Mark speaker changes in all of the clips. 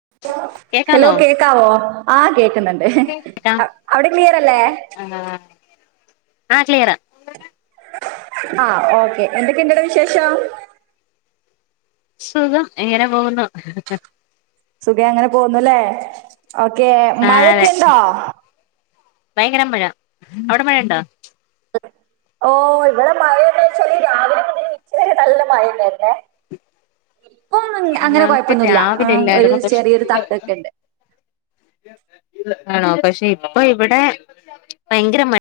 Speaker 1: [inaudible] Hello
Speaker 2: കേക്കാമോ
Speaker 1: കേക്കാവോ ആ കേക്കുന്നുണ്ട് അവിടെ ക്ലിയറല്ലേ
Speaker 2: ആ ആ ക്ലിയറ
Speaker 1: ആ ഓക്കെ എന്തൊക്കെയിണ്ടട വിശേഷം
Speaker 2: സുഖം എങ്ങനെ പോകുന്നു
Speaker 1: സുഖം അങ്ങനെ പോന്നുല്ലേ ഓക്കെ മഴക്കെ ഇണ്ടോ
Speaker 2: ബയങ്കരം മഴ അവിടെ മഴ ഇണ്ടോ
Speaker 1: ഓ ഇവിടെ മഴ എന്ന് വെച്ചാല് രാവിലെ മുതല് ത് വരെ നല്ല മഴന്നേരുന്നേ ഇപ്പം അങ്ങനെ
Speaker 2: ഞങ്ങക്ക്
Speaker 1: കൊഴപ്പൊന്നുല്ല ഹെ
Speaker 2: രാവിലെ
Speaker 1: ഒരു ചെറിയൊരു തട്ടൊക്കെ ഇണ്ട്
Speaker 2: [unintelligible] ഇദ് ആണോ പക്ഷെ ഇപ്പൊ ഇവിടെ ഭയങ്കര മഴ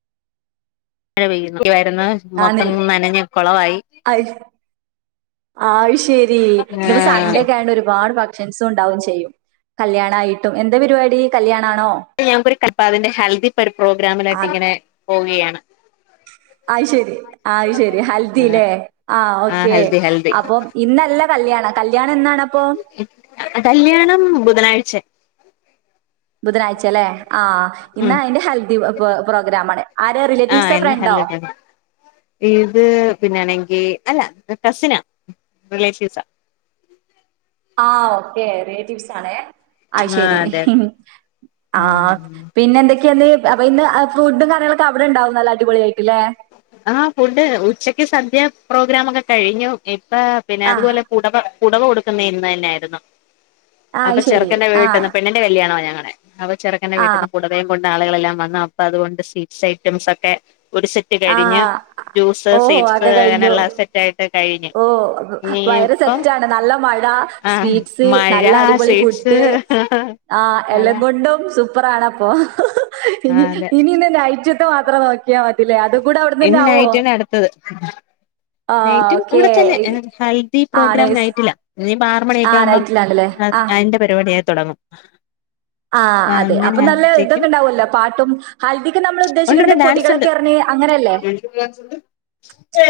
Speaker 2: മഴ പെയ്യുന്നു യിരുന്നു
Speaker 1: ആണിൽ
Speaker 2: മൊത്തം നനഞ്ഞ് കുളവായി
Speaker 1: ഐ ആ ശെരി ഇന്ന്പ്പോ സഡേൊക്ക ആയൊണ്ട് ഒരുപാട് ഭ സും ഉണ്ടാവും ചെയ്യും കല്യാണായിട്ടും എന്താ പരിപാടി കല്ല
Speaker 2: ഞങ്ങക്കൊരു കൽ അപ്പ അതിന്റെ ഹെൽദി പ്രിപ്രോഗ്രാമിലായിട്ട് ഇങ്ങനെ പോവുകയാണ്
Speaker 1: അ ശരി ആ ശരി ഹൽദില്ലേ ആ ഓക്കെ
Speaker 2: ഹൽദി ഹൽദി
Speaker 1: അപ്പം ഇന്നല്ല കല്യാണം ക
Speaker 2: കല്യാണം ബുധനാഴ്ച
Speaker 1: ബുധനാഴ്ചല്ലേ ആ ഇന്ന്
Speaker 2: ഉം
Speaker 1: അതിന്റെ ഹെൽദി പ്രോഗ്രാമാണ് ആരാ
Speaker 2: ആ
Speaker 1: റിലേറ്റീവ്സോ
Speaker 2: ഇന്ന്
Speaker 1: ഫ്രണ്ടോ
Speaker 2: ഹൽദി കല്യാണം. ഇത് പിന്നൊണെങ്കി അല്ല കസിനാ റിലേറ്റീവ്സാ
Speaker 1: ആഹ് ഓക്കേ റിലേറ്റീവ്സ് ആണ് ആ ശരി [unintelligible] ആ
Speaker 2: ഉം
Speaker 1: പിന്നെ എന്തൊക്കെന്ന് അപ്പ ഇന്ന് ഫുഡും കാര്യങ്ങളൊക്കെ അവിടെണ്ടാവും നല്ല അടിപൊളായിയി
Speaker 2: ആ ഫുഡ് ഉച്ചക്ക് സദ്യാ പ്രോഗ്രാം ഒക്കെ കഴിഞ്ഞു ഹെ പിന്നെ
Speaker 1: ആഹ്
Speaker 2: അതുപോലെ പുടവ പുടവ കൊടുക്കുന്ന ഇന്ന് തന്നെയായിരുന്നു
Speaker 1: ആഹ്
Speaker 2: അപ്പൊ
Speaker 1: അത് ശരി.
Speaker 2: ചെറുക്കന്റെ
Speaker 1: ആഹ്
Speaker 2: വീട്ടിന്ന് പെണ്ണിന്റെ കല്യാണ ഞങ്ങളെ അപ്പൊ ചെറുക്കന്റെ വീട്ടിന്ന്
Speaker 1: ആഹ്
Speaker 2: പുടവയും കൊ അപ്പോ ചിപ്സ് ഐറ്റംസ് ഒക്കെ സെറ്റ്
Speaker 1: ആ
Speaker 2: കഴിഞ്ഞ് ജ്യൂസ്
Speaker 1: ഓഹോ
Speaker 2: സ്വീറ്റ്സ്
Speaker 1: അക്കെ കഴിഞ്ഞോ
Speaker 2: അങ്ങനെയുള്ള സെറ്റ് ആയിട്ട് കഴിഞ്ഞ്
Speaker 1: ഓ
Speaker 2: ഇനി
Speaker 1: വയറ്
Speaker 2: ഇപ്പം
Speaker 1: സെറ്റാണ് നല്ല മഴ
Speaker 2: ആഹ്
Speaker 1: സ്വീറ്റ്സ്
Speaker 2: മഴ
Speaker 1: നല്ല അടിപൊളി
Speaker 2: സ്വീറ്റ്സ്
Speaker 1: ഫുഡ് ആ എല്ലാം
Speaker 2: അതാ
Speaker 1: കൊണ്ടും സൂപ്പറാണ് അപ്പ
Speaker 2: ആഹ്
Speaker 1: ഇനി
Speaker 2: അതെ
Speaker 1: ഇനിന്ന് ലൈറ്റൊക്കെ മാത്രം നോക്കി യാ മതില്ലേ അതുകൂടെ അവിട തന്നെ
Speaker 2: ഇന്ന്
Speaker 1: ആവോ
Speaker 2: നൈറ്റിന് അടുത്തത്
Speaker 1: ആഹ്
Speaker 2: നൈറ്റും
Speaker 1: ഓക്കേ.
Speaker 2: ഇവിടെത്തന്നെ ഹെൽദി
Speaker 1: ആണ്.
Speaker 2: പ്രോഗ്രാം നൈറ്റില ഇനിപ്പ ആറുമണിയൊക്കെ
Speaker 1: ആഹ്
Speaker 2: ആകുമ്പം
Speaker 1: നൈറ്റിലാണല്ലേ?
Speaker 2: അതിന്റെ പരിപാടിയായി തുടങ്ങും.
Speaker 1: ആ
Speaker 2: അപ്പ
Speaker 1: അതെ
Speaker 2: അങ്ങനെ
Speaker 1: അപ്പൊ നല്ല
Speaker 2: ആകുമ്പോഴത്തേക്കും
Speaker 1: ഇതൊക്കെ ഉണ്ടാവൂല്ലോ പാട്ടും ഹൽദിക്ക് നമ്മൾ
Speaker 2: ഉണ്ട്ണ്ട്
Speaker 1: ഉദ്ദേശിക്കണത്
Speaker 2: ഡാൻസ് ഉണ്ട്
Speaker 1: പൊടികളൊക്കെ എറിഞ്ഞ് അങ്ങനെയല്ലേ?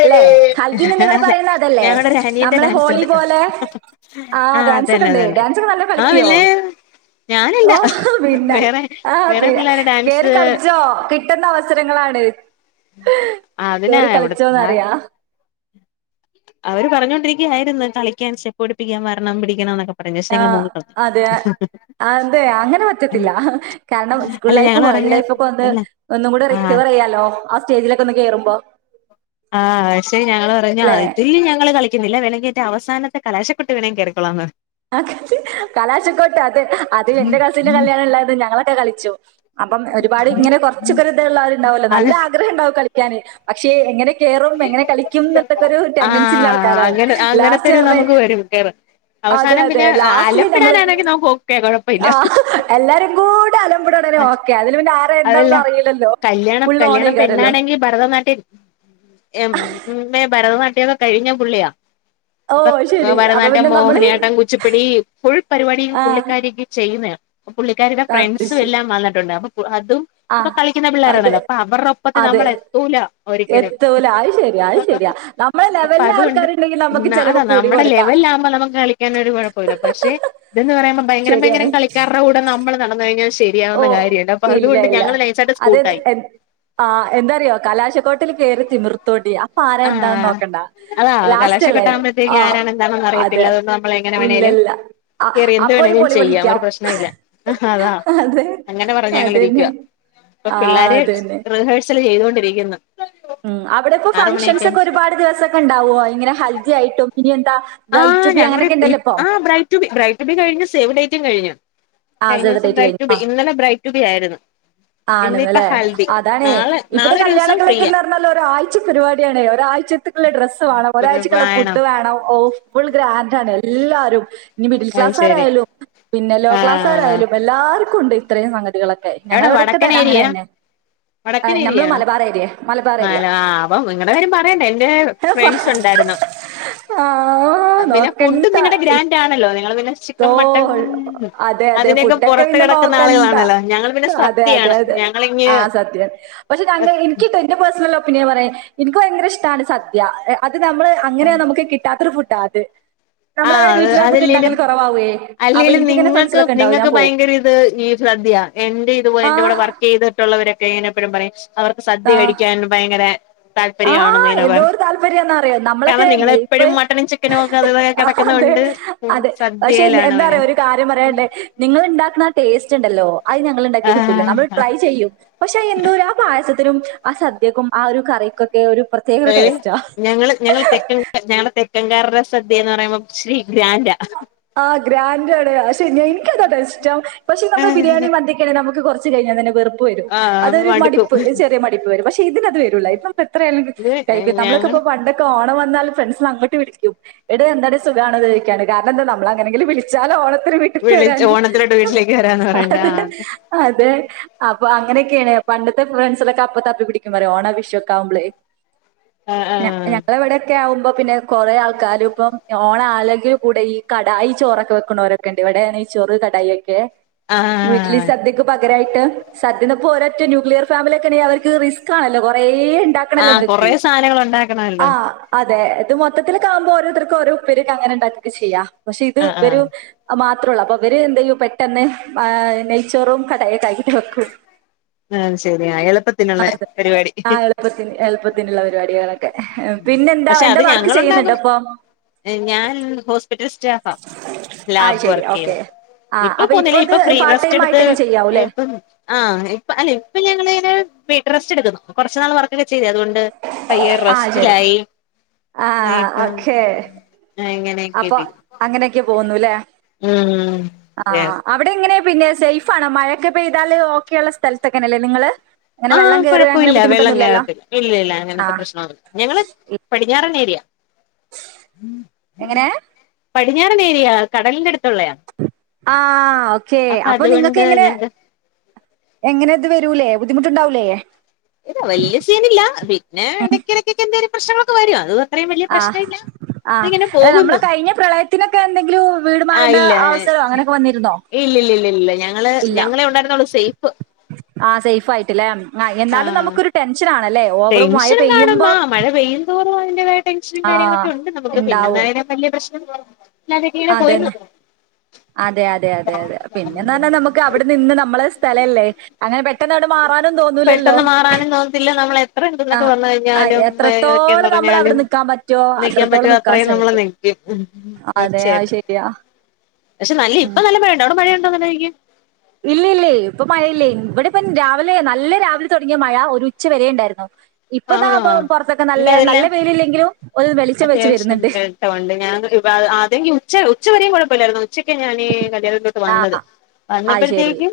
Speaker 1: അല്ലെ ഹൽദിന്ന് നിങ്ങൾ
Speaker 2: അല്ല
Speaker 1: പറയുന്ന അതല്ലേ
Speaker 2: ഞങ്ങളുടെ ഒരു അനിയന്റെ
Speaker 1: നമ്മളെ
Speaker 2: ഡാൻസ്
Speaker 1: ഹോളി
Speaker 2: ഉണ്ട്
Speaker 1: പോലെ. ആ ഡാൻസ് ഒക്കെ
Speaker 2: അതന്നെ
Speaker 1: ഉണ്ട്
Speaker 2: അതന്നെ
Speaker 1: ഡാൻസ് ഒക്കെ നല്ല
Speaker 2: ആ
Speaker 1: കളിക്കുവോ?
Speaker 2: പിന്നെ ഞാനില്ല
Speaker 1: ഓ പിന്നൽ
Speaker 2: വേറെ
Speaker 1: ആ
Speaker 2: വേറെ
Speaker 1: പിന്ന
Speaker 2: പിള്ളേരെ
Speaker 1: കേറി
Speaker 2: ഡാൻസ്
Speaker 1: കളിച്ചോ. കിട്ടുന്ന അവസരങ്ങളാണ്
Speaker 2: അതിനാ
Speaker 1: കേറി
Speaker 2: ഇവിടെ
Speaker 1: കളിച്ചോന്ന് പറയ.
Speaker 2: അവര് പറഞ്ഞുകൊണ്ടിരിക്കുകയായി രുന്നു കളിക്കാൻ സ്റ്റെപ്പ് പടിപ്പിക്കാൻ വരണം പിടിക്കണം എന്നൊക്കെ പറഞ്ഞു പക്ഷെ
Speaker 1: ആ
Speaker 2: ഞങ്ങള് മുങ്ങി
Speaker 1: അതെ അത അങ്ങനെ
Speaker 2: കളഞ്ഞു
Speaker 1: പറ്റത്തില്ല കാരണം സ്കൂൾ
Speaker 2: അല്ല
Speaker 1: ലൈഫ്
Speaker 2: ഞങ്ങള് പറഞ്ഞ്
Speaker 1: ലൈഫ് ഒക്കെ ഒന്ന്
Speaker 2: അല്ല
Speaker 1: ഒന്നും കൂടെ
Speaker 2: ആ
Speaker 1: റിക്കവർ ചെയ്യാലോ ആ സ്റ്റേജിലൊക്കെ ഒന്ന് കേറുമ്പോ.
Speaker 2: ആഹ് പക്ഷെ ഞങ്ങള് പറഞ്ഞ
Speaker 1: ല്ലേ?
Speaker 2: ഇതില് ഞങ്ങള് കളിക്കുന്നില്ല വേണെങ്കി ഏറ്റവും അവസാന കലാശകൊട്ട് വേണെങ്കി കെറിക്കോ
Speaker 1: ആ കലാശക്കോട്ട് അത് അത് എന്റെ കസിന്റെ കല്യാണംല്ലായത് ഞങ്ങളൊക്കെ കളിച്ചു. അപ്പം ഒരുപാട് ഇങ്ങനെ കുറച്ചൊക്കെ ഒരു ഇത് ഉള്ളവരുണ്ടാവുമല്ലോ
Speaker 2: അത്
Speaker 1: നല്ല ആഗ്രഹം ഉണ്ടാവും കളിക്കാന് പക്ഷേ എങ്ങനെ കേറും എങ്ങനെ കളിക്കും എന്നുള്ളതൊക്കെ ഒരു
Speaker 2: ആ
Speaker 1: ടെൻഡൻസി ഉള്ള ആൾക്കാരാണ്.
Speaker 2: അങ്ങനെ
Speaker 1: ലാസ്റ്റ്
Speaker 2: അങ്ങനെത്തൊരു
Speaker 1: പറഞ്ഞ്
Speaker 2: നമുക്ക് വരും കേറ
Speaker 1: അതെ
Speaker 2: അവസാനം
Speaker 1: അതെ
Speaker 2: പിന്നെ
Speaker 1: ലാസ്റ്റില് ഞങ്ങള്
Speaker 2: അലംമ്പിടാനാണെങ്കി നമുക്ക് ഓക്കെ കൊഴപ്പ ഇല്ല.
Speaker 1: ആ എല്ലാരും കൂടെ അലമ്പിടണേ
Speaker 2: ആ
Speaker 1: ഓക്കെ. അതില് പിന്നെ ആരാ
Speaker 2: അതല്ല
Speaker 1: എന്താന്നൊന്നും അറിയില്ലല്ലോ.
Speaker 2: കല്യാണം
Speaker 1: ഫുൾ ഓണേക്കാരല്ലോ.
Speaker 2: കല്യാണപെണ്ണാണെങ്കി ഭരതനാട്യം എം എ ഭരതനാട്യമൊക്കെ കഴിഞ്ഞ പുള്ളിയാ.
Speaker 1: ഓ
Speaker 2: അപ്പൊ
Speaker 1: ശരി. അപ്പൊ
Speaker 2: ഭരനാടം
Speaker 1: പിന്നെ നമ്മള്
Speaker 2: മോഹിനിയാട്ടം കുച്ചിപ്പിടി ഫുൾ പരിപാടി
Speaker 1: ആ
Speaker 2: പുള്ളിക്കാരിക്കെ ചെയ്യുന്നതാണ്. പുള്ളിക്കാരുടെ
Speaker 1: ആ, അത്
Speaker 2: ഫ്രണ്ട്സും
Speaker 1: ശരി.
Speaker 2: എല്ലാം വന്നിട്ടുണ്ട് അപ്പ
Speaker 1: ആ
Speaker 2: അതക്ക കളിക്കുന്ന
Speaker 1: അതെ
Speaker 2: പിള്ളോരാണല്ലോ അപ്പൊ അവരുടെ ഒപ്പത്തിന്
Speaker 1: അതെ.
Speaker 2: നമ്മളെ എത്തൂല ഒരിക്കലും.
Speaker 1: എത്തൂല അത് ശരിയാ അത് ശരിയാ നമ്മളെ
Speaker 2: അപ്പൊ
Speaker 1: ലെവലിലെ
Speaker 2: അതുകൊണ്ട്
Speaker 1: ആൾക്കാരുണ്ടെങ്കിൽ നമുക്ക് ചെലവ്
Speaker 2: അതാ
Speaker 1: കൂടി
Speaker 2: നമ്മുടെ
Speaker 1: കൊടുക്കാം
Speaker 2: ലെവല ആവുമ്പോ നമുക്ക് കളിക്കൻ ഒരു കുഴപ്പ ഇല്ല. പക്ഷെ ഇതന്ന് പറയുമ്പോ ഭയങ്കര ഭയങ്കര
Speaker 1: ശരിയാണ്
Speaker 2: കളിക്കാരുടെ കൂടെ നമ്മള് നടന്ന കഴിഞ്ഞാൽ
Speaker 1: ഓ
Speaker 2: ശരിയാവുന്ന കാര്യുണ്ട് അപ്പൊ
Speaker 1: ഇല്ല
Speaker 2: അതുകൊണ്ട്
Speaker 1: ഇല്ല
Speaker 2: ഞങ്ങള് നൈസാട്ട്
Speaker 1: അത്
Speaker 2: സ്കൂട്ടായി.
Speaker 1: എൻ- ആ എന്താറിയോ കലാശക്കോട്ടിൽ കേറി
Speaker 2: ആ അതാ
Speaker 1: ലാസ്റ്റ് അല്ലേ ആ
Speaker 2: കലാശക്കൊട്ടവുമ്പോഴത്തേക്ക് ആരാണ് എന്താണെന്ന് അറിയത്തില്ല
Speaker 1: അതെ
Speaker 2: അതൊന്നും നമ്മള എങ്ങനെ
Speaker 1: ഇല്ല
Speaker 2: വേണലും
Speaker 1: ഇല്ല അ-
Speaker 2: കേറി എന്ത്
Speaker 1: അപ്പൊ ഒരു
Speaker 2: വേണമേലും
Speaker 1: പൊളി
Speaker 2: ചെയ്യാം ഒരു
Speaker 1: വിളിക്കാം
Speaker 2: പ്രശ്നല്ല അതാ.
Speaker 1: അതെ
Speaker 2: അങ്ങനെ പറഞ്ഞു ഞങ്ങളിരിക്കുക
Speaker 1: അതന്നെ
Speaker 2: ഇപ്പൊ
Speaker 1: ആ
Speaker 2: പിള്ളേര്
Speaker 1: അതന്നെ
Speaker 2: റിഹേഴ്സൽ ചെയ്തൊണ്ടിരിക്കുന്നു.
Speaker 1: ഫങ്ഷൻസ് ഒക്കെ ഒരുപാട് ദിവസൊക്കെ ഉണ്ടാവോ ഇങ്ങെ ഹൽദി ആയിട്ടും ഇനി എന്താ
Speaker 2: ആ
Speaker 1: ബ്രൈഡ് ടു ബി
Speaker 2: ഞങ്ങള്
Speaker 1: അങ്ങനെയൊക്കെ ഉണ്ടല്ലോ ഇപ്പൊ
Speaker 2: ആ bride to be bride to be കഴിഞ്ഞു സേവ് ഡേറ്റും കഴിഞ്ഞു.
Speaker 1: ആ
Speaker 2: കഴിഞ്ഞ
Speaker 1: സേവ് ദ
Speaker 2: ദിവസം
Speaker 1: ഡേറ്റ്
Speaker 2: ബ്രൈഡ് റ്റു ബി ഇന്നലെ ബ്രൈഡ് റ്റു ബി ആയിരുന്നു. ഇന്നിപ്പ
Speaker 1: ആണല്ലെ
Speaker 2: ഹൽദി
Speaker 1: അതാണേ
Speaker 2: നാളെ
Speaker 1: ഇപ്പത്തെ
Speaker 2: നാളെ ഒരു ദിവസം ഫ്രീയാ
Speaker 1: കല്യാണക്കിലേക്കന്ന് പറഞ്ഞാല് ഒരാഴ്ച പരിപാടിയാണ് ഒരാഴ്ച ഡ്രസ്സ് വേണം ഒരാഴ്ചക്കുള്ള ഫുഡ് വേണം ഓ ഫുൾ ഗ്രാൻഡ് ആണ് എല്ലാരും. ഇനി മിഡിൽ
Speaker 2: അത് ശരി
Speaker 1: ക്ലാസ്കാരായാലും പിന്നെ ലോ
Speaker 2: ആഹ്
Speaker 1: ക്ലാസ്കാരായാലും എല്ലാവർക്കും ഉണ്ട് ഇത്രയും സംഗതികളൊ ഞങ്ങള എവിടക്കക്ക് തരാ അങ്ങനെ തന്നെ.
Speaker 2: വടക്കൻേ
Speaker 1: നമ്മൾ
Speaker 2: ഏരിയാണോ
Speaker 1: മലബാർ ഏരിയ മലബാർ ഏരിയ
Speaker 2: ആണോ ആ അ നിങ്ങളടെ കാര്യം പറയണ്ടേ എൻ്റെ ഫ്രണ്ട്സ് ഉണ്ട
Speaker 1: ആ
Speaker 2: പിന്നെ
Speaker 1: നോക്കണ്ട
Speaker 2: നിങ്ങടെ ഗ്രാൻഡ് ആണല്ലോ നിങ്ങള് പിന്നെ ചിക്കൻ മട്ടൻ
Speaker 1: തോൾ അതെ അതെ
Speaker 2: അതിൻ്റെക്കാ
Speaker 1: ഫുഡൊക്കെ
Speaker 2: പുറത്ത്
Speaker 1: പിന്നെ
Speaker 2: കിടക്കുന്ന
Speaker 1: നോക്കണ്ട.
Speaker 2: ആളുകളാണല്ലോ. പിന്നെ
Speaker 1: അതെ അതെ
Speaker 2: സദ്യയാണ്
Speaker 1: അതെ
Speaker 2: ഞങ്ങളിങ്ങ്
Speaker 1: ആ സത്യം പക്ഷെ ഞ എനക്ക്ട്ടോ എന്റെ പേഴ്സണൽ ഒപ്പീനിയൻ പറയാ എനിക്ക് ഭയങ്കര ഇഷ്ടമാണ് സദ്യ അത് നമ്മള് അങ്ങനെയ നമുക്ക് കിട്ടാത്തൊരു ഫുഡാ അത്. നമ്മളെ വീട്ടിലൊക്കെ ഉണ്ടാക്കല് കുറവുവേ
Speaker 2: അല്ലെങ്കിൽ നിങ്ങൾക്ക് നിങ്ങൾക്ക് ഭയങ്കര ഇത് ഈ സദ്യ എന്റെ ഇതുപോലെ എന്റെ കൂടെ
Speaker 1: ആഹ്
Speaker 2: വർക്ക് ചെയ്തിട്ടുള്ള അവരൊക്കെ എങ്ങനെപ്പോഴും പറയും അവർക്ക് സദ്യ
Speaker 1: ആഹ്.
Speaker 2: കഴിക്കാൻ ഭയങ്കര
Speaker 1: ആ
Speaker 2: താല്പര്യണെന്ന് ഇങ്ങനെ
Speaker 1: എന്തോ
Speaker 2: പറയും
Speaker 1: ഒരു താല്പര്യാന്നറിയോ? നമ്മളൊക്കെ
Speaker 2: കാരണം നിങ്ങള്
Speaker 1: മെ- ഇപ്പൊ
Speaker 2: എപ്പോഴും മട്ടനും ചിക്കനൊക്കെ [unintelligible]
Speaker 1: ആ, അതെ അതെ പക്ഷെ എന്താ റിയോ
Speaker 2: ഭയങ്കര
Speaker 1: ഒരു കാര്യം പറയണ്ടേ നിങ്ങള് ണ്ടാ ക്ക് ണാടേസ്റ്റ് ണ്ടല്ലോ അത് ഞങ്ങള് ണ്ടാക്ക്യാ കിട്ടൂല
Speaker 2: ആഹ്
Speaker 1: നമ്മൾ ട്രൈ ചെയ്യും പക്ഷെ എന്തോര ആ പായസത്തി ത്തിനും ആ സദ്യക്കും ആ ഒരു കറിക്കൊ
Speaker 2: ഞങ്ങള് ഞങ്ങൾ തെക്കൻ ഞങ്ങള് തെ തെക്കൻകാരുടെ സദ്യ എന്ന് പറയുമ്പോം ഇച്ചിരി ഗ്രാൻഡ.
Speaker 1: ആ ഗ്രാൻഡാണ് അഅ് ശെര്യാ ഇൻക്കതാട്ടോ ഇഷ്ടം പക്ഷെ നമ്മള് ബിരിയാണി മന്തിക്കണെ നമുക്ക് കൊർ ച്ച്കഴിഞ്ഞാത്തന്നെ വെറു പ്പു വരും
Speaker 2: ആഹ്
Speaker 1: അതൊരു
Speaker 2: മടുക്കും
Speaker 1: മടിപ്പ് ചെറിയ മടിപ്പ് വരും പക്ഷെ ഇതിനത് വരൂല ഇപ്പം എത്രയാലും
Speaker 2: ഇത്
Speaker 1: കയ്യ്ക്ക
Speaker 2: ഞങ്ങള്
Speaker 1: നമ്മളൊക്കെപ്പം പണ്ടൊക്കെ ഓണം വ ന്നാൽ ഫ്രണ്ട്സ് നെ അങ്ങട്ട് വിളിക്കും എടീ എന്താടീ സുഖാണോ ചോയിക്കാനൊക്കെ കാരണം എന്താന്നൊ അമ്മളെ അങ്ങനെങ്കിലും വിളിച്ചാലോ ഓണ ഇവരെ വീട്ട്ക്ക്
Speaker 2: വിളിച്ച്
Speaker 1: വരാന്
Speaker 2: ഓണത്തിലോട്ട് വീട്ടിലേക്ക് വരാന്ന്
Speaker 1: ആ
Speaker 2: പറയണ്ട
Speaker 1: അതെ
Speaker 2: ആഹ് അത്
Speaker 1: അതേ അ പ്പൊ അങ്ങനെക്കായാണ് പണ്ടത്തെ ഫ്രണ്ട്സിലൊക്കെ അപ്പം തപ്പി പിടിക്കും പറ്യാ ഓണം വിഷൊക്കവുമ്പളേ ഞ
Speaker 2: ആഹ്
Speaker 1: ഞങ്ങളെ വടെക്കെ ആവുമ്പോ പിന്നെ കൊറേ ആൾക്കാരും ഇപ്പം ഓണആലെങ്കിലും കൂടെ ഈ കടായി ചോറൊക്കെ വെക്ക്ണോരൊക്കെണ്ട് ഇവിടെ നെയ്ചോറ് കടായൊക്കേ വീട്ടില്
Speaker 2: ആഹ്
Speaker 1: സദ്യക്ക് പക കരായിട്ട് സദ്യനിപ്പോ ഒരൊറ്റ ന്യൂക്ലിയർ ഫാമില്യൊ ക്കെണങ്കി അവർക്ക് റിസ്ക്കണല്ലോ കൊറേ ഇണ്ടാക്കാണല്ലോ
Speaker 2: ആഹ്
Speaker 1: ത്ക്ക്
Speaker 2: കൊറേ സാധനങ്ങൾ ഉണ്ടാക്കണല്ലോ
Speaker 1: ആ അ തെ ഇത് മൊത്തത്തിലൊക്കവുമ്പോ ഓരോര്ത്തർക്ക് ഓരോ ഉപ്പേര്യൊക്കെ അങ്ങനെ ഇണ്ടാക്കൊക്കെ ചെയ്യാ പക്ഷെ ഇത്
Speaker 2: ആഹ്
Speaker 1: ഇവരു
Speaker 2: ആഹ്
Speaker 1: മാ മാത്രള്ളൂ അപ്പം ഇവര് എന്തെയ്യും പെട്ടെന്ന് വാ നെയ്ച്ചോറും കടായിയും ആക്കിട്ട് വെക്കും
Speaker 2: അത് ശരിയാ എളുപ്പത്തിനുള്ള
Speaker 1: അതെ
Speaker 2: പരിപാടി
Speaker 1: ആ എളുപ്പത്തിന് എള്പ്പത്തിനുള്ള പരിപാടികളൊക്കെ പിന്നെ എന്താ എന്തേ വർക്ക് ചെയ്യുന്നുണ്ടോ പ്പൊ
Speaker 2: എ ഞാൻ ഹോസ്പിറ്റൽ സ്റ്റാഫാ
Speaker 1: ആ
Speaker 2: ലാബ്
Speaker 1: ശരി ഓക്കെ
Speaker 2: വർക്കെയ്യുന്നു
Speaker 1: ആ
Speaker 2: ഇപ്പ
Speaker 1: അപ്പൊ
Speaker 2: പോന്നിലേ
Speaker 1: ഇത്
Speaker 2: ഇപ്പൊ ഫ്രീ
Speaker 1: പാർട്ട്
Speaker 2: റസ്റ്റ്
Speaker 1: ടൈം
Speaker 2: എടുത്ത്
Speaker 1: ആയിട്ടൊക്കെ ചെയ്യാവൂല്ലേ
Speaker 2: ഇപ്പം ആ അല്ലെ ഇപ്പ ഞങ്ങള് ഇങ്ങനെ പീ റെസ്റ്റെടുക്ക് ന്നു കൊറച്ച് നാള് വർക്കൊക്കെ ചെ യ്തതോണ്ട് പയ്യെ
Speaker 1: ആ ശരി
Speaker 2: റെസ്റ്റിലായി
Speaker 1: ആ
Speaker 2: നി ഇപ്പം
Speaker 1: ഓക്കെ
Speaker 2: എങ്ങ
Speaker 1: അപ്പൊ അങ്ങനെക്കെ പോവുന്നു ല്ലെ
Speaker 2: ഉം
Speaker 1: അആ ആ അവടെ എങ്ങനെ പിന്നെ സെയ്ഫാണേ മഴക്കെ പെയ്താല് ഓക്കെള്ള സ്ഥല്ത്തെക്കനെയല്ലേ നിങ്ങള് അങ്ങനെ
Speaker 2: ആ
Speaker 1: വെള്ളം കയറുക അങ്ങനെ
Speaker 2: കൊഴപ്പൊല്ല
Speaker 1: ബുദ്ധിമുട്ടൊന്നും
Speaker 2: വെള്ളം
Speaker 1: ഇല്ലല്ലോ
Speaker 2: കേറത്തില്ല ഇല്ലല്ല
Speaker 1: ആ
Speaker 2: അങ്ങനത്തെ പ്രശ്നൊ ഞങ്ങള് പടിഞ്ഞാറൻ ഏരിയാ
Speaker 1: എങ്ങനേ
Speaker 2: പടിഞ്ഞാറൻ ഏരിയാ കടലിന്റെട്
Speaker 1: ആ ഓക്കെ അപ്പൊ നിങ്ങക്ക്
Speaker 2: അതുകൊണ്ട്
Speaker 1: എങ്ങനെ
Speaker 2: ഞങ്ങക്ക്
Speaker 1: എങ്ങനെ ഇത് വരൂലേ ബുദ്ധിമുട്ടുണ്ടാവൂലേ
Speaker 2: ഇല്ലാ വല്ല്യ സീനില്ലാ പിന്നേ എടയ്ക്കെടക്ക്ക്കൊക്കെ എന്തേലും പ്രശ്നങ്ങളൊക്കെ വരും അത് അത്രയും വെല്ല്യ
Speaker 1: ആ
Speaker 2: പ്രശ്നല്ലാ
Speaker 1: ആ അല്ലാ നമ്മളെ കയിഞ്ഞ പ്രളയത്തിനൊക്കെ എന്തെങ്കിലും വീട്
Speaker 2: ആ
Speaker 1: മാറേണ്ട
Speaker 2: ഇല്ല
Speaker 1: അവസരോ അങ്ങനെക്കെ വന്നിരുന്നോ
Speaker 2: ഇല്ലില്ലില്ലില്ല ഞങ്ങള്
Speaker 1: ഇല്ല
Speaker 2: ഞങ്ങളെ ഉണ്ടായിരുന്നൊള്ളൂ സെയ്ഫ്
Speaker 1: ആ സെയ്ഫായിട്ട്ല്ലേ ങാ എന്നാലും നമുക്കൊരു ടെൻഷനാ
Speaker 2: ടെൻഷനും കാണും ആ മഴ പെയ്യ്ന്തോ ഓ അയിന്റെതായ ടെൻഷനും
Speaker 1: ആ
Speaker 2: കാര്യങ്ങളൊക്കെണ്ട് നമ്മുക്ക് പിന്നെ
Speaker 1: ഇണ്ടാവും
Speaker 2: ന്തായാലും വെല്ല്യ പ്രശ്നം ഇല്ലാതെക്കങ്ങനെ പോയിരുന്നു
Speaker 1: അതന്നെ അതെ യതെ യതെ യതെ പിന്നെന്ന് പർഞ്ഞ നമ്മക്ക് അവിടെ നിന്ന് നമ്മളെ സ്ഥലല്ലേ അങ്ങനെ പെട്ടെന്നങ്ങട് മാ റാനും തോന്നൂലല്ലോ
Speaker 2: പെട്ടെന്ന് മാറാനും തോന്നത്തില്ല നമ്മളെ ത്ര എന്തെങ്കിലൊക്കെ വന്ന്
Speaker 1: ആ
Speaker 2: കഴിഞ്ഞാലും ഏ ഏതൊക്കെ
Speaker 1: എത്രത്തോളം നമ്മൾ അവിടെ
Speaker 2: പറഞ്ഞാലും
Speaker 1: നിക്കാൻ പറ്റുവോ
Speaker 2: നിക്കാൻ പറ്റോ
Speaker 1: അത്രത്തോളം നിക്കാൻ
Speaker 2: അത്രയും നമ്മള്
Speaker 1: ശ്രമിക്കും
Speaker 2: നിക്കും ഉം
Speaker 1: അതെ അത്
Speaker 2: തീർച്ചയായിട്ടും
Speaker 1: ശരിയാ
Speaker 2: പക്ഷെ നല്ലെ ഇപ്പ നല്ല മഴണ്ട് അവിടെ മഴയുണ്ടോ [unintelligible] നെക്കും
Speaker 1: ഇല്ല ല്ലെയ് ഇപ്പ മഴയിലെയ് ഇവിടെ ഇപ്പം രാവിലെ നല്ല രാവിലെ തൊടങ്ങിയ മഴ ഒരു ഉച്ച വരെ ണ്ടായിരുന്നു ഇപ്പം ദാ
Speaker 2: ആണോ
Speaker 1: പ്പം പൊറത്തൊക്കെ നല്ലെ നല്ല
Speaker 2: എനിക്കതെല്ലാം
Speaker 1: വെയില് ഇല്ലെങ്കിലും ഒരു വെളിച്ചം വെച്ച് വരുന്ന്ണ്ട്
Speaker 2: അതേങ്കി ഉച്ച ഉച്ചവരെയും കൊഴപ്പല്ലായിരുന്നു ഉച്ചക്ക് ഞാനീ കേറിതൊട്ട്
Speaker 1: ആ
Speaker 2: വന്നത്
Speaker 1: അത് ശരി
Speaker 2: വന്നപ്പഴ്ത്തേക്കും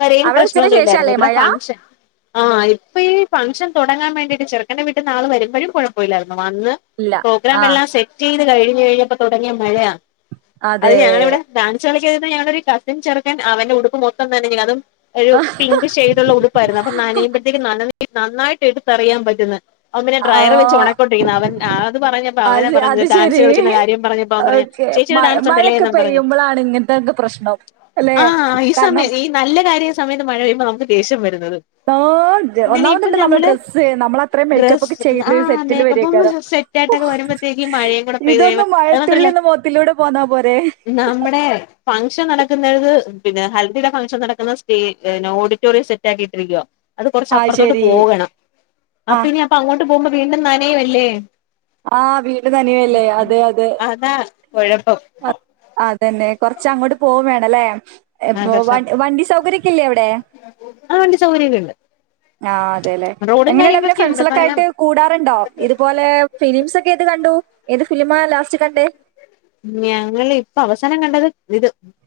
Speaker 2: വരെയും
Speaker 1: അവിടെ ഉച്ചന്
Speaker 2: പ്രശ്നൊന്നുല്ലായിരുന്നു
Speaker 1: ശേഷല്ലേ
Speaker 2: ഇവിടെ
Speaker 1: മഴ
Speaker 2: ഫംഗ്ഷൻ ആഹ് ഇപ്പം ഈ ഫംഗ്ഷൻ തൊടങ്ങാൻ വേ ണ്ടി ചെർക്കന്റെ വീട്ട്ന്ന് ആള് വര്മ്പഴും കൊഴപ്പല്ലായിരുന്നു വന്ന്
Speaker 1: ഇല്ല ആ
Speaker 2: പ്രോഗ്രാമെല്ലാം സെറ്റെയ് ത് കഴിഞ്ഞേഞ്ഞപ്പം തൊടങ്ങിയ മഴയാ അത്
Speaker 1: അതെ
Speaker 2: ഞങ്ങളിവിടെ ഡാൻസ് കളി [unintelligible] ഞങ്ങളൊരു കസിൻ ചെർക്കൻ അവന്റെ ഉടുപ്പ് മൊത്തം നനഞ്ഞു അതും ഒരു പിങ്ക് ഷെയ്ഡുള്ള ഉടുപ്പായിരുന്നു അപ്പം നനയുമ്പഴെത്തേക്കും നന നന്നായിട്ട് എടുത്തെറിയാൻ പറ്റുന്ന് അവൻ പിന്നെ
Speaker 1: ആ
Speaker 2: ഡ്രയറ് വെച്ച് ഒണക്കൊണ്ടിരിക്കുന്നു അവൻ അത് പറഞ്ഞപ്പം അവനെ
Speaker 1: അത് അത്
Speaker 2: പറഞ്ഞത് ഡാൻസ്
Speaker 1: ശരി
Speaker 2: കളിക്കുന്ന കാര്യം പറഞ്ഞപ്പം അവൻ പറയ
Speaker 1: ഓക്കെ
Speaker 2: ചേച്ചിയുടെ
Speaker 1: മഴ മഴൊക്കെ
Speaker 2: ഡാൻസ്
Speaker 1: പെയ്യുമ്പോഴാണ് ഇങ്ങനത്തെൊക്കെ പ്രശ്നം അല്ലെ
Speaker 2: [unintelligible] ആഹ്‌ ഈ
Speaker 1: കാരണം
Speaker 2: സമയം ഈ നല്ല കാര്യ സമയത്ത് മഴ പെയ്യുമ്പോൾ നമുക്ക് ദേഷ്യം വരുന്നത്
Speaker 1: ആ ഇത്
Speaker 2: പിന്ന ഇപ്പൊ
Speaker 1: ഒന്നാമതുണ്ട്
Speaker 2: നമ്മളെ
Speaker 1: ഡ്രസ്സ് നമ്മൾ അത്രയും മേക്കപ്പ് ഒക്കെ
Speaker 2: ഡ്രസ്
Speaker 1: ചെയ്ത്
Speaker 2: ആ
Speaker 1: സെറ്റില്
Speaker 2: മേക്കപ്പും
Speaker 1: വരേക്കാരോ
Speaker 2: സെറ്റ് ആയിട്ടൊക്കെ വരുമ്പത്തേക്കും മഴയും കൂടെ പെയ്ത്
Speaker 1: ഇതൊന്നും മഴത്തുള്ളി
Speaker 2: കഴിയുമ്പ
Speaker 1: ഒന്ന് മുഖത്തിലൂടെ പോന്നാ പോരെ
Speaker 2: [unintelligible] നമ്മടെ ഫംഗ്ഷൻ നടക്കുന്നത് പിന്നെ ഹൽദിയുടെ ഫംഗ്ഷൻ നടക്കുന്ന സ്റ്റേ ഓഡിറ്റോറിയം സെറ്റ് ആക്കിട്ടിരിക്കുവാ അത് കൊറച്ച്
Speaker 1: ആ
Speaker 2: അപ്പുറത്തോട്ട്
Speaker 1: ശരി
Speaker 2: പോകണം
Speaker 1: ആ
Speaker 2: അപ്പ ഇനി അപ്പൊ അങ്ങോട്ട് പോകുമ്പോ വീണ്ടും നനയുവല്ലേ
Speaker 1: ആഹ്‌ വീണ്ടും നനയുവല്ലെ അതെ അതെ
Speaker 2: അതാ കുഴപ്പം
Speaker 1: അതന്നെ കൊറച്ച് അങ്ങോട്ട് പോകു വാണല്ലേ
Speaker 2: ആ
Speaker 1: ഇപ്പൊ
Speaker 2: കുറച്ച്
Speaker 1: വ
Speaker 2: ആ
Speaker 1: വണ്ടി സൗകര്യക്കല്ലേ അവിടെ
Speaker 2: വണ്ടി സൗകര്യമൊക്കെ ഉണ്ട്
Speaker 1: ആഹ്‌ അതെല്ലെ
Speaker 2: റോഡും
Speaker 1: എങ്ങനെയണ്ട പിന്നെ
Speaker 2: കാര്യങ്ങളൊക്കെ ഉണ്ട്
Speaker 1: ഫ്രണ്ട്സിലൊക്കെ
Speaker 2: കാരണം
Speaker 1: ആയിട്ട് കൂടാറുണ്ടോ ഇതുപോലെ ഫിലിംസ് ഒക്കെ ഏത് കണ്ടു ഏത് ഫിലിം ലാസ്റ്റ് കണ്ടേ
Speaker 2: ഞങ്ങളെ ഇപ്പൊ അവസാനം കണ്ടത് ഇത്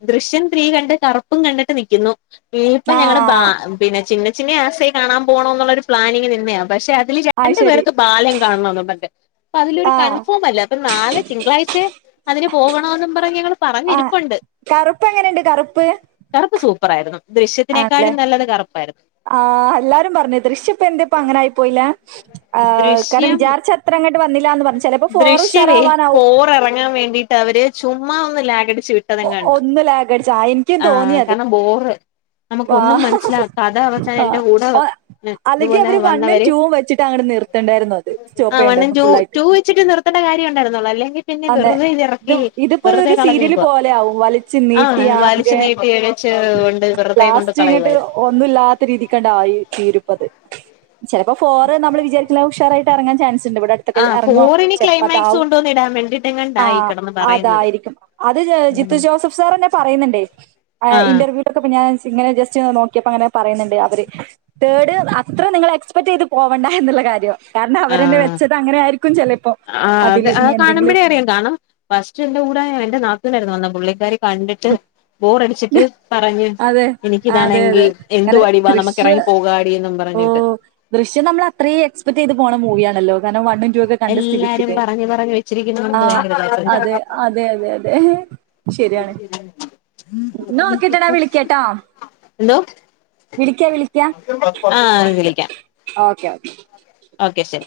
Speaker 2: ദൃശ്യം ത്രീ കണ്ട് കറുപ്പും കണ്ടിട്ട് നിക്കുന്നു വീട്ട് ഞങ്ങളെ ബാ
Speaker 1: ആഹ്
Speaker 2: പിന്നെ ചിന്ന ചിന്ന യാസയെ കാണാൻ പോണോന്നുള്ളരു പ്ലാനിങ് നിന്നെയാ പക്ഷെ ഇതില്
Speaker 1: അത്
Speaker 2: രണ്ടു
Speaker 1: ശരി
Speaker 2: പേർക്ക് ബാലൻ കാണാ ണോന്നുണ്ട് അപ്പൊ അതിലൊരു
Speaker 1: ആഹ്
Speaker 2: കൺഫേം അല്ല അപ്പൊ നാലെ തിങ്കളാഴ്ച അതിനെ പോകണോന്നും പറഞ്ഞ് ഞങ്ങളെ
Speaker 1: ആഹ്
Speaker 2: പറഞ്ഞിരിപ്പുണ്ട്.
Speaker 1: കറുപ്പ് എങ്ങനെയുണ്ട് കറുപ്പ്
Speaker 2: സൂപ്പറായിരുന്നു ദൃശ്യത്തിനേക്കാളും നല്ലതു കറുപ്പായിരുന്നു.
Speaker 1: ആഹ്‌ എല്ലാരും പറഞ്ഞു ദൃശ്യ ഇപ്പൊ എന്ത ഇപ്പ അങ്ങനെ ആയി പോയില്ല ആ കാരണം വിചാരിച്ച അത്ര അങ്ങോട്ട് വ
Speaker 2: ദൃശ്യവേ ഫോർറങ്ങാൻ വേണ്ടിട്ട് അവരെ ചുമ്മാ അങ്ങ് ലാഗ്- ച്ചിട്ടതെങ്ങണ്ട
Speaker 1: ഒന്ന് ലാഗടിച്ച
Speaker 2: ആ കാരണം ബോറ്
Speaker 1: വ
Speaker 2: എന്റെ കൂടെ
Speaker 1: ആഹ്‌ അല്ലെങ്കിൽ
Speaker 2: ഇതുപോലെ
Speaker 1: അവരെ വണ്ണും
Speaker 2: വന്നവര്
Speaker 1: ടുവും വെച്ചിട്ടങ്ങ- നിർത്തണ്ടായിരുന്നു അത്
Speaker 2: ആ വണ്ണും
Speaker 1: സ്റ്റോപ്പ്യ്യേണ്ടായിരുന്നു
Speaker 2: ടു
Speaker 1: ഫുൾ ആയിട്ട്
Speaker 2: ടു വെച്ചിട്ട് നിർത്തേണ്ട കാര്യ ഉണ്ടായിരുന്നോള്ളു അല്ലെങ്കിൽ പിന്നെ
Speaker 1: അതെ
Speaker 2: വെറുതെ
Speaker 1: ഇത്
Speaker 2: ഇറക്കി
Speaker 1: ഇതിപ്പോ
Speaker 2: വെറുതെ
Speaker 1: ഒരു സീരിയല്
Speaker 2: കളഞ്ഞേക്കുവാ
Speaker 1: പോലെ ആവും വലിച്ചു
Speaker 2: ആ
Speaker 1: നീട്ടി
Speaker 2: വലിച്ച്
Speaker 1: ആകെ
Speaker 2: നീട്ടി എഴച്ച് കൊണ്ട് വെറുതെ കൊണ്ട്
Speaker 1: ലാസ്റ്റ് ഇങ്ങട്ട്
Speaker 2: കളയുവായിരുന്നു
Speaker 1: ഒന്നുമില്ലാത്ത രീതിക്കണ്ട ആയി തീരുപ്പ് അത് ചിലപ്പോ ഫോറ് നമ്മളെ വിചാരിക്കാ ഉഷാറായിട്ട് ഇറങ്ങാൻ ചാൻസ് ണ്ട് ഇവ്ടടുത്തൊക്കെ
Speaker 2: ആ
Speaker 1: ഏറങ്ങോ
Speaker 2: ഫോറിന്
Speaker 1: ചെൽപ്പം
Speaker 2: ക്ലൈമാക്സ്
Speaker 1: അതാവും.
Speaker 2: കൊണ്ടുവന്ന് ഇടാൻ വേണ്ടിട്ടെങ്ങാണ്ടാ
Speaker 1: ആ
Speaker 2: ഈ കിടന്ന് പറയുന്നത്
Speaker 1: അതായിരിക്കും അത് ജിത്തു ജോസഫ് സാറന്നെ പറയ്ന്നുണ്ട്.
Speaker 2: ആ
Speaker 1: ഇന്റർവ്യൂക്കെ പ്പൊ ഞാൻ ഇങ്ങനെ ജസ്റ്റ് നോക്കിയപ്പോ അങ്ങനെ പറയുന്നുണ്ട് അവര്. തേഡ് അത്ര നിങ്ങൾ എക്സ്പെക്ട് ചെയ്ത് പോവണ്ട എന്നുള്ള കാര്യം. കാരണം അവരെന്നെ
Speaker 2: ആ
Speaker 1: വെച്ചത് അങ്ങനെ ആയിരിക്കും ചെലേപ്പൊ.
Speaker 2: ആ അത് അത് കാണുമ്പോഴേ അറിയാം. കാണം ഫസ്റ്റ് എന്റെ കൂടെ എന്റെ ന ത്തൂനായിരുന്നു വന്ന പുള്ളിക്കാരി കണ്ടിട്ട് ബോറടിച്ചിട്ട് പറഞ്ഞ്
Speaker 1: അതെ അതെ
Speaker 2: എനിക്കിതാണെങ്കി
Speaker 1: അതെ
Speaker 2: എന്തുവാടീ ബാ നമുക്ക് എറങ്ങി പോകാടി ന്നും പർ
Speaker 1: ഓഹ് ദൃശ്യം നമ്മള് അത്രയും എക്സ്പെക്റ്റെയ്ത് പോണ മൂവിയാണല്ലോ. കാരണം വൺ ടു ഒക്കെ കണ്ട
Speaker 2: എല്ലാരും
Speaker 1: സ്‌ഥിതിക്ക്.
Speaker 2: പറഞ്ഞു പറഞ്ഞു വെച്ചിരിക്കുന്നത് കൊണ്ട്
Speaker 1: ആഹ്
Speaker 2: ഭയങ്കര
Speaker 1: അതെ അതെ അതെ തെ. ഓക്കെട്ടാ ഞാൻ വിളിക്കാട്ടോ
Speaker 2: എന്തോ
Speaker 1: വിളിക്കാ വിളിക്കാ.
Speaker 2: ആഹ് വിളിക്കാം.
Speaker 1: Okay okay.
Speaker 2: ഓക്കെ ശരി.